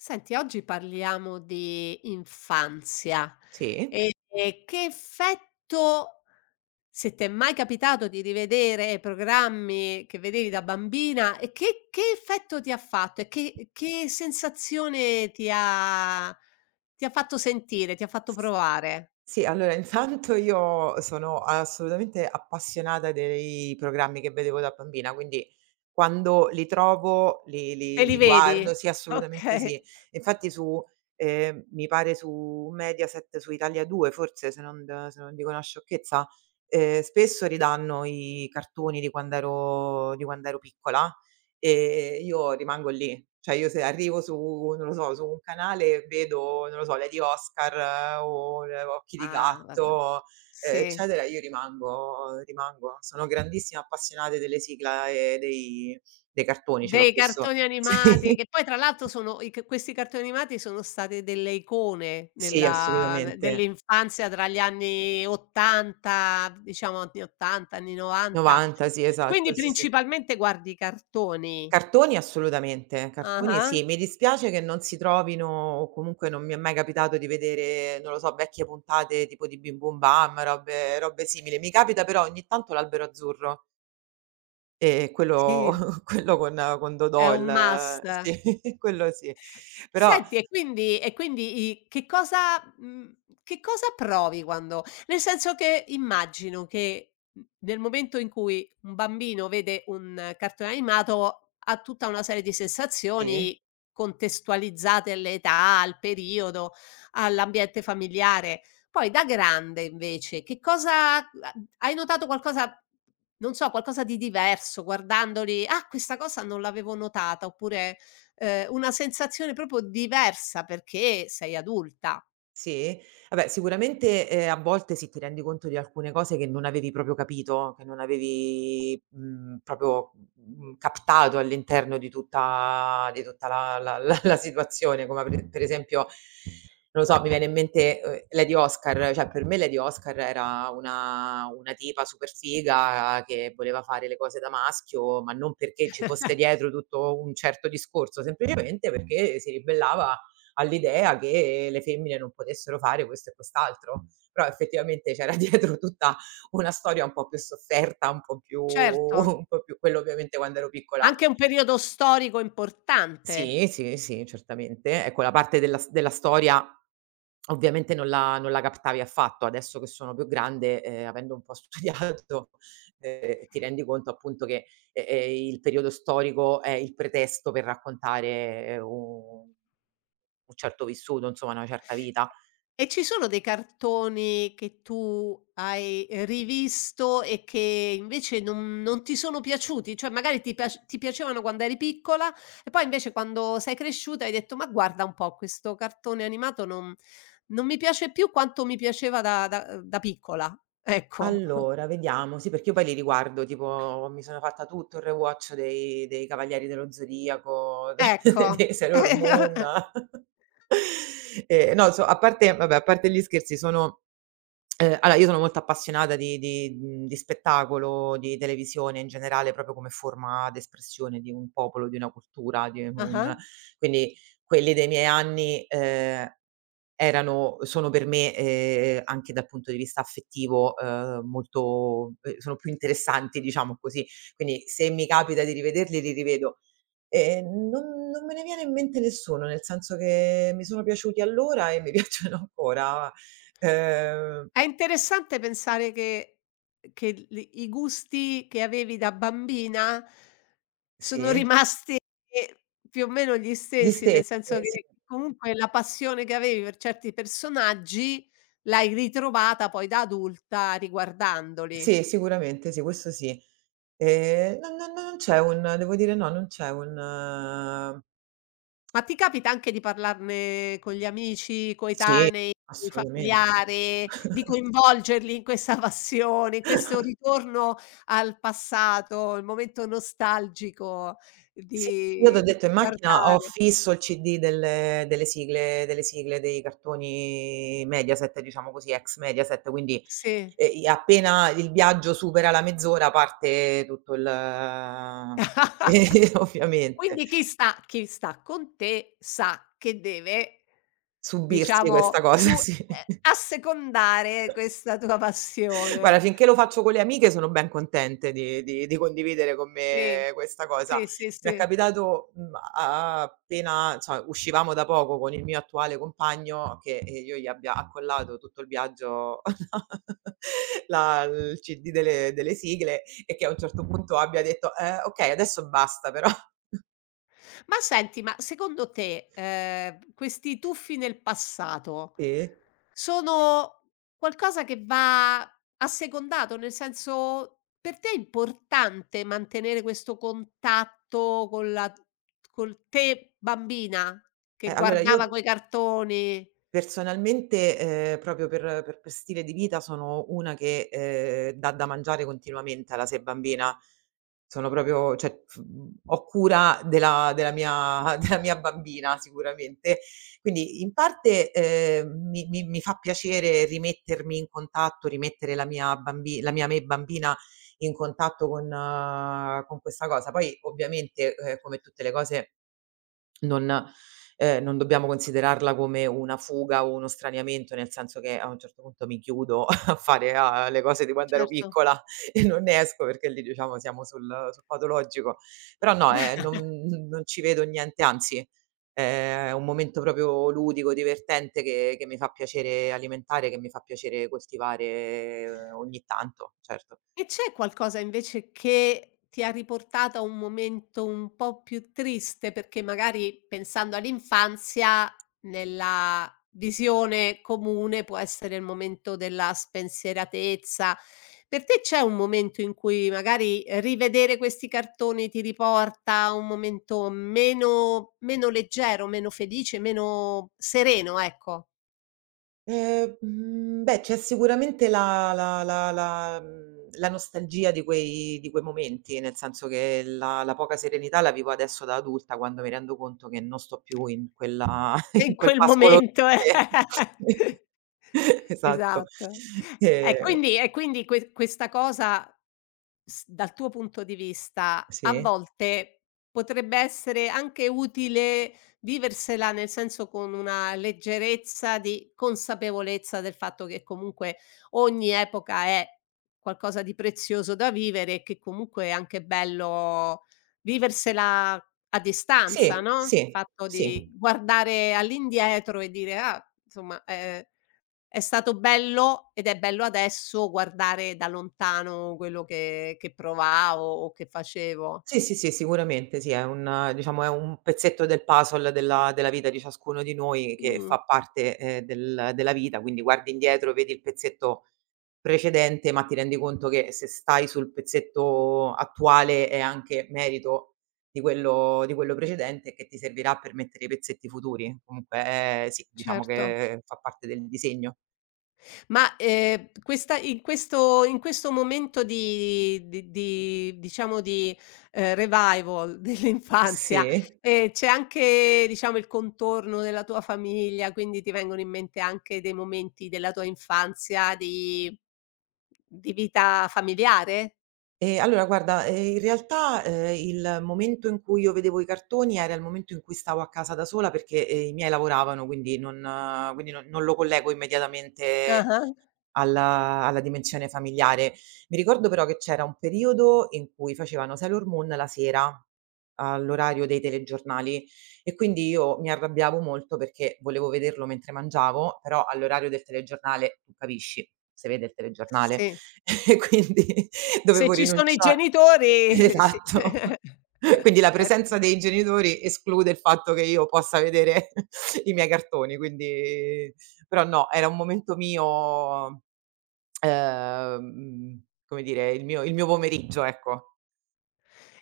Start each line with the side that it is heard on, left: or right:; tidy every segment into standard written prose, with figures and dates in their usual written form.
left: Senti, oggi parliamo di infanzia.
right: Sì.
left: E che effetto, se ti è mai capitato di rivedere programmi che vedevi da bambina, e che effetto ti ha fatto e che sensazione ti ha fatto sentire, ti ha fatto
right: S
left: provare?
right: sì, allora intanto io sono assolutamente appassionata dei programmi che vedevo da bambina, quindi quando li trovo li
left: Te
right: li
left: li
right: li
left: vedi?
right: guardo, sì, assolutamente
left: Okay.
right: sì. Infatti su mi pare su Mediaset, su Italia 2 forse, se non dico una sciocchezza, spesso ridanno i cartoni di quand'ero piccola. Io rimango lì. Cioè io se arrivo su non lo so, su un canale e vedo, non lo so, Lady Oscar o l Occhi di
left: Ah, vabbè.
right: gatto,
left: Sì.
right: eccetera, io rimango. Sono grandissima appassionata delle sigla e dei cartoni, ce l'ho
left: Dei
right: visto
left: cartoni
right: sì,
left: animati, che poi tra l'altro sono i c questi cartoni animati sono state delle icone
right: sì
left: nella ne
right: assolutamente.
left: dell'infanzia tra gli anni '80, diciamo anni '80, anni '90.
right: '90, sì
left: Quindi
right: esatto, sì, sì.
left: principalmente guardi i cartoni.
right: Cartoni assolutamente, cartoni
left: Ah-ah.
right: sì. Mi dispiace che non si trovino o comunque non mi è mai capitato di vedere, non lo so, vecchie puntate tipo di Bim Bum Bam, robe simili. Mi capita però ogni tanto l'Albero Azzurro, quello
left: Sì,
right: quello con
left: è
right: Dodò
left: un
right: il
left: must.
right: sì, quello sì. Però
left: Senti e quindi i che cosa, che cosa provi quando, nel senso che immagino che, nel momento in cui un bambino vede un cartone animato, ha tutta una serie di
right: sì?
left: sensazioni contestualizzate all'età, al periodo, all'ambiente familiare. Poi da grande invece che cosa a hai notato qualcosa, non so, qualcosa di diverso guardandoli: "Ah, questa cosa non l'avevo notata", oppure una sensazione proprio diversa perché sei adulta.
right: Sì? Vabbè sicuramente, a volte sì, ti rendi conto di alcune cose che non avevi proprio capito, che non avevi, proprio, captato all'interno di tutta la la situazione, come pre per esempio, non lo so, mi viene in mente, Lady Oscar, cioè per me Lady Oscar era una tipa super figa che voleva fare le cose da maschio, ma non perché ci fosse dietro tutto un certo discorso, semplicemente perché si ribellava all'idea che le femmine non potessero fare questo e quest'altro. Però effettivamente c'era dietro tutta una storia un po' più sofferta,
left: Certo,
right: un po' più quello ovviamente quando ero piccola
left: anche un periodo storico importante.
right: sì, sì, sì, certamente. Ecco, la parte della storia ovviamente non la captavi affatto. Adesso che sono più grande, avendo un po' studiato, ti rendi conto appunto che, il periodo storico è il pretesto per raccontare, un certo vissuto, insomma una certa vita.
left: E ci sono dei cartoni che tu hai rivisto e che invece non ti sono piaciuti? Cioè magari ti piacevano quando eri piccola e poi invece quando sei cresciuta hai detto: "Ma guarda un po', questo cartone animato non mi piace più quanto mi piaceva da piccola." Ecco.
right: Allora, vediamo. Sì, perché io poi li riguardo, tipo mi sono fatta tutto il rewatch dei Cavalieri dello Zodiaco,
left: Ecco.
right: dei Sailor Moon. No, so A parte vabbè, a parte gli scherzi, sono allora io sono molto appassionata di spettacolo, di televisione in generale, proprio come forma d'espressione di un popolo, di una cultura, di
left: Ah-ah.
right: un quindi quelli dei miei anni, erano sono per me, anche dal punto di vista affettivo, molto sono più interessanti, diciamo così. Quindi se mi capita di rivederli, li rivedo. Non me ne viene in mente nessuno, nel senso che mi sono piaciuti allora e mi piacciono ancora. Ehm
left: È interessante pensare che l i gusti che avevi da bambina sono
right: sì,
left: rimasti più o meno gli
right: gli
left: stessi,
right: stessi,
left: nel senso
right: sì.
left: che comunque la passione che avevi per certi personaggi l'hai ritrovata poi da adulta riguardandoli.
right: Sì, sicuramente sì, questo sì. Non c'è un devo dire no, non c'è un
left: Ma ti capita anche di parlarne con gli amici,
right: sì,
left: coetanei,
right: assolutamente.
left: familiari, di coinvolgerli in questa passione, in questo ritorno al passato, il momento nostalgico
right: Sì, io t'ho
left: di
right: detto in macchina ho
left: guardare
right: fisso il CD delle sigle dei cartoni Mediaset, diciamo così, ex Mediaset, quindi,
left: sì.
right: i appena il viaggio supera la mezz'ora parte tutto il ovviamente,
left: Quindi chi sta con te sa che deve,
right: subirsi questa
left: diciamo,
right: cosa,
left: su
right: sì.
left: assecondare questa tua
right: Guarda,
left: passione.
right: finché lo faccio con le amiche sono ben contente di condividere con
left: Sì.
right: me questa cosa.
left: Sì, sì,
right: Mi è
left: sì.
right: capitato, mhmm, a appena cioè uscivamo da poco con il mio attuale compagno che, io gli abbia accollato tutto il viaggio la il CD delle sigle e che a un certo punto abbia detto: okay, adesso basta però".
left: Ma senti, ma secondo te, questi tuffi nel passato
right: Sì.
left: sono qualcosa che va assecondato? Nel senso, per te è importante mantenere questo contatto con la col te bambina che
right: Allora
left: guardava
right: io
left: quei cartoni?
right: personalmente, proprio per stile di vita sono una che, dà da mangiare continuamente alla 6 bambina. Sono proprio ho cura della mia della mia bambina sicuramente. Quindi in parte, mi fa piacere rimettermi in contatto, rimettere la mia me bambina in contatto con questa cosa. Poi ovviamente, come tutte le cose non non dobbiamo considerarla come una fuga o uno straniamento, nel senso che a un certo punto mi chiudo a le cose di quando ero
left: Certo.
right: piccola e non ne esco perché lì diciamo siamo sul patologico. Però no, non ci vedo niente, anzi, è un momento proprio ludico, divertente che mi fa piacere alimentare, che mi fa piacere coltivare ogni tanto, certo.
left: E c'è qualcosa invece che ti ha riportato a un momento un po' più triste? Perché magari pensando all'infanzia, nella visione comune può essere il momento della spensieratezza. Per te c'è un momento in cui magari rivedere questi cartoni ti riporta a un momento meno leggero, meno felice, meno sereno, ecco?
right: Mhmm, Beh, c'è sicuramente la nostalgia di quei momenti, nel senso che la poca serenità la vivo adesso da adulta, quando mi rendo conto che non sto più in quella in
left: In
right: quel
left: quel
right: pascolo
left: momento, eh.
right: verde. Esatto.
left: Esatto. E
right: Ehm,
left: quindi e quindi que questa cosa, s dal tuo punto di vista, a
right: sì.
left: volte potrebbe essere anche utile viversela, nel senso, con una leggerezza di consapevolezza del fatto che comunque ogni epoca è qualcosa di prezioso da vivere e che comunque è anche bello viversela a distanza,
right: Sì,
left: no, il
right: sì,
left: fatto
right: sì.
left: di guardare all'indietro e dire: "Ah, insomma, È stato bello ed è bello adesso guardare da lontano quello che provavo o che facevo.
right: Sì, sì, sì, sicuramente sì, è un diciamo è un pezzetto del puzzle della vita di ciascuno di noi che
left: Mh,
right: fa parte, della vita, quindi guardi indietro, vedi il pezzetto precedente, ma ti rendi conto che se stai sul pezzetto attuale è anche merito di quello precedente, che ti servirà per mettere i pezzetti futuri. Comunque, sì, diciamo
left: certo.
right: che fa parte del disegno.
left: Ma, questa in questo momento di diciamo di, revival dell'infanzia,
right: Sì.
left: c'è anche, diciamo, il contorno della tua famiglia, quindi ti vengono in mente anche dei momenti della tua infanzia di vita familiare?
right: Allora guarda, in realtà, il momento in cui io vedevo i cartoni era il momento in cui stavo a casa da sola perché, i miei lavoravano, quindi non quindi non lo collego immediatamente
left: Ah-ah.
right: alla dimensione familiare. Mi ricordo però che c'era un periodo in cui facevano Sailor Moon la sera, all'orario dei telegiornali e quindi io mi arrabbiavo molto perché volevo vederlo mentre mangiavo, però all'orario del telegiornale tu capisci, se vede il telegiornale
left: Sì.
right: e quindi
left: Se
right: dovevo
left: ci sono i
right: rinuncia
left: genitori sì.
right: esatto. Quindi la presenza
left: Certo.
right: dei genitori esclude il fatto che io possa vedere i miei cartoni, quindi però no, era un momento mio. Come dire, il mio pomeriggio, ecco.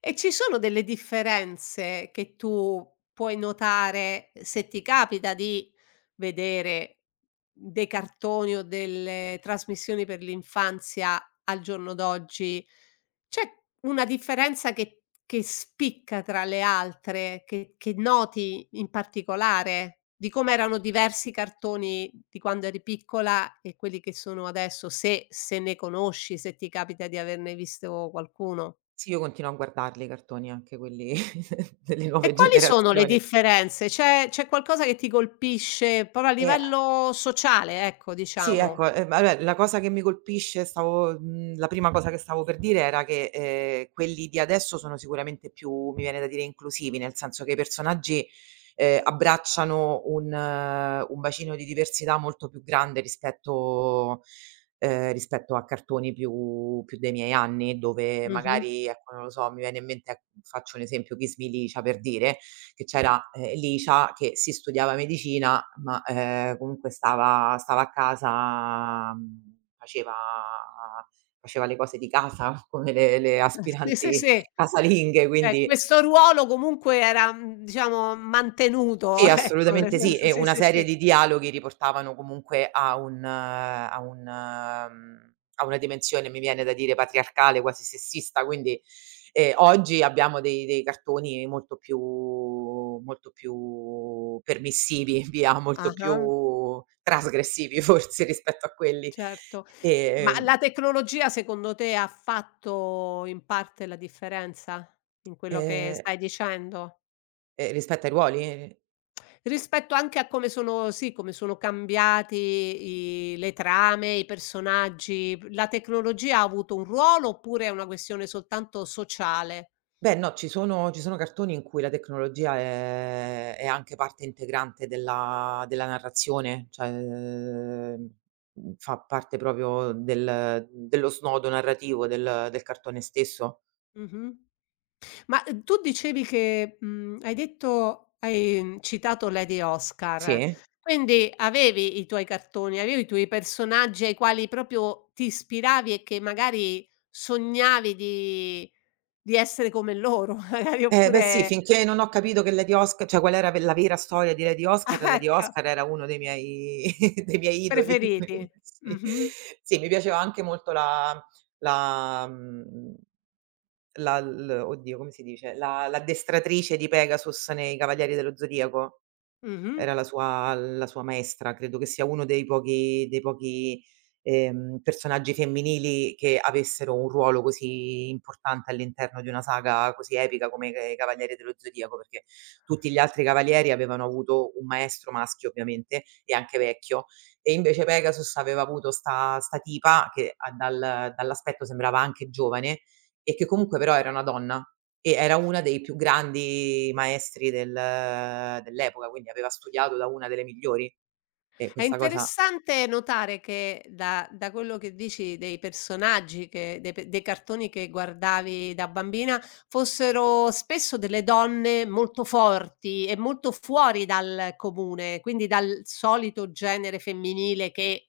left: E ci sono delle differenze che tu puoi notare se ti capita di vedere dei cartoni o delle trasmissioni per l'infanzia al giorno d'oggi? C'è una differenza che spicca tra le altre, che noti in particolare, di come erano diversi i cartoni di quando eri piccola e quelli che sono adesso, se se ne conosci, se ti capita di averne visto qualcuno?
right: Sì, io continuo a guardarli i cartoni, anche quelli delle
left: E
right: nuove
left: quali sono le
right: generazioni.
left: differenze? C'è qualcosa che ti colpisce proprio a
right: E a
left: livello sociale, ecco,
right: Sì,
left: diciamo.
right: ecco, vabbè, la cosa che mi colpisce la prima cosa che stavo per dire era che, quelli di adesso sono sicuramente più, mi viene da dire, inclusivi, nel senso che i personaggi, abbracciano un bacino di diversità molto più grande rispetto rispetto a cartoni più dei miei anni, dove
left: Mh-mh.
right: magari, ecco, non lo so, mi viene in mente, ec faccio un esempio, Kiss Me Licia, per dire che c'era, Licia che sì studiava medicina, ma, comunque stava a casa, faceva faceva le cose di casa come le
left: Sì, sì,
right: aspiranti
left: sì.
right: casalinghe, quindi
left: Questo ruolo comunque era, mhmm, diciamo mantenuto,
right: sì,
left: ecco, nel
right: assolutamente sì,
left: senso
right: e
left: sì,
right: una
left: sì,
right: serie
left: sì.
right: di dialoghi riportavano comunque a un a una dimensione, mi viene da dire, patriarcale, quasi sessista, quindi, oggi abbiamo dei cartoni molto più permissivi, via, molto più
left: Ah-ah,
right: trasgressivi forse rispetto a quelli.
left: certo. Ma
right: Ehm,
left: la tecnologia secondo te ha fatto in parte la differenza in quello che
right: ehm,
left: stai dicendo?
right: Rispetto ai ruoli?
left: Rispetto anche a come sono sì, come sono cambiati i le trame, i personaggi, p la tecnologia ha avuto un ruolo oppure è una questione soltanto sociale?
right: Beh no, ci sono cartoni in cui la tecnologia è anche parte integrante della narrazione, cioè, fa parte proprio dello snodo narrativo del cartone stesso.
left: Mh-mh. Ma, tu dicevi che, hai, citato Lady Oscar,
right: Sì?
left: quindi avevi i tuoi cartoni, avevi i tuoi personaggi ai quali proprio ti ispiravi e che magari sognavi di essere come loro, magari
right: Eh beh sì,
left: oppure
right: finché non ho capito che Lady Oscar cioè qual era ve la vera storia di Lady Oscar, Lady
left: ecco.
right: Oscar era uno dei miei dei miei idoli.
left: Preferiti.
right: Sì.
left: Mh-mh.
right: Sì, mi piaceva anche molto la mhmm La l oddio come si dice, la l'addestratrice di Pegasus nei Cavalieri dello Zodiaco.
left: Mh-mh.
right: Era la sua maestra, credo che sia uno dei pochi, personaggi femminili che avessero un ruolo così importante all'interno di una saga così epica come i Cavalieri dello Zodiaco, perché tutti gli altri cavalieri avevano avuto un maestro maschio ovviamente, e anche vecchio, e invece Pegasus aveva avuto 'sta tipa che a dal dall'aspetto sembrava anche giovane e che comunque però era una donna. E era una dei più grandi maestri dell'epoca, quindi aveva studiato da una delle migliori e
left: È
right: questa cosa
left: interessante notare che da quello che dici dei personaggi che dei pe dei cartoni che guardavi da bambina, fossero spesso delle donne molto forti e molto fuori dal comune, quindi dal solito genere femminile che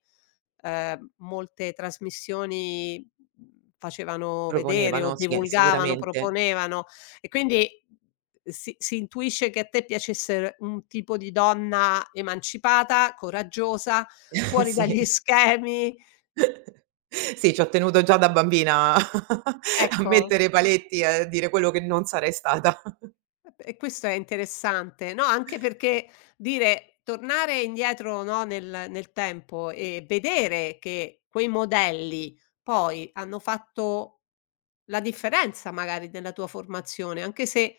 left: molte trasmissioni, mhmm, facevano vedere o
right: proponevano, sì,
left: divulgavano,
right: sicuramente.
left: proponevano, e quindi si intuisce che a te piacesse un tipo di donna emancipata, coraggiosa, fuori
right: Sì,
left: dagli schemi,
right: sì, ci ho tenuto già da bambina a
left: ecco.
right: mettere i paletti e a dire quello che non sarei stata.
left: E questo è interessante, no, anche perché dire tornare indietro, no, nel tempo e vedere che quei modelli poi hanno fatto la differenza magari della tua formazione, anche se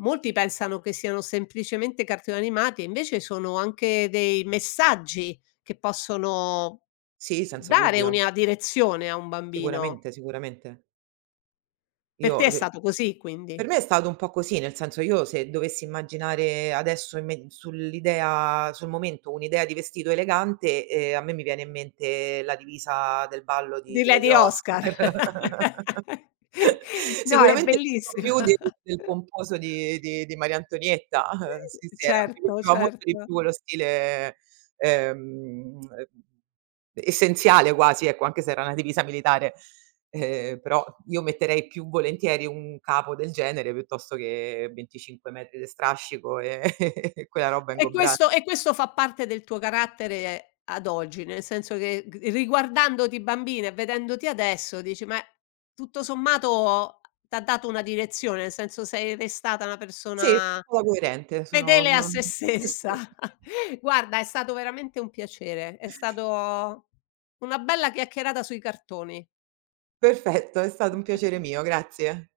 left: molti pensano che siano semplicemente cartoni animati, invece sono anche dei messaggi che possono
right: Sì, senza
left: dare
right: dubbio,
left: una direzione a un bambino.
right: sicuramente, sicuramente.
left: Per
right: Io
left: te è
right: ri
left: stato così
right: Per
left: quindi?
right: me è stato un po' così, nel senso io se dovessi immaginare adesso imme sull'idea sul momento un'idea di vestito elegante, a me mi viene in mente la divisa del ballo
left: Di
right: di Lady
left: Lady
right: Oscar.
left: Oscar. No, è
right: Sicuramente molto
left: bellissima.
right: più del del pomposo di Maria Antonietta. Sì, sì, era mi
left: Certo,
right: piaceva molto di
left: certo.
right: più quello stile, ehm, eh, essenziale quasi, ecco, anche se era una divisa militare. Però io metterei più volentieri un capo del genere piuttosto che 25 metri de strascico e quella roba
left: E
right: ingombrante.
left: questo e questo fa parte del tuo carattere ad oggi, nel senso che g riguardandoti bambina e vedendoti adesso dici: "Ma tutto sommato t'ha dato una direzione", nel senso sei restata una
right: Sì,
left: persona
right: sono coerente, sono
left: fedele a
right: non
left: sé
right: sì, sì,
left: stessa. Guarda, è stato veramente un piacere, è stato una bella chiacchierata sui cartoni.
right: perfetto, è stato un piacere mio, grazie.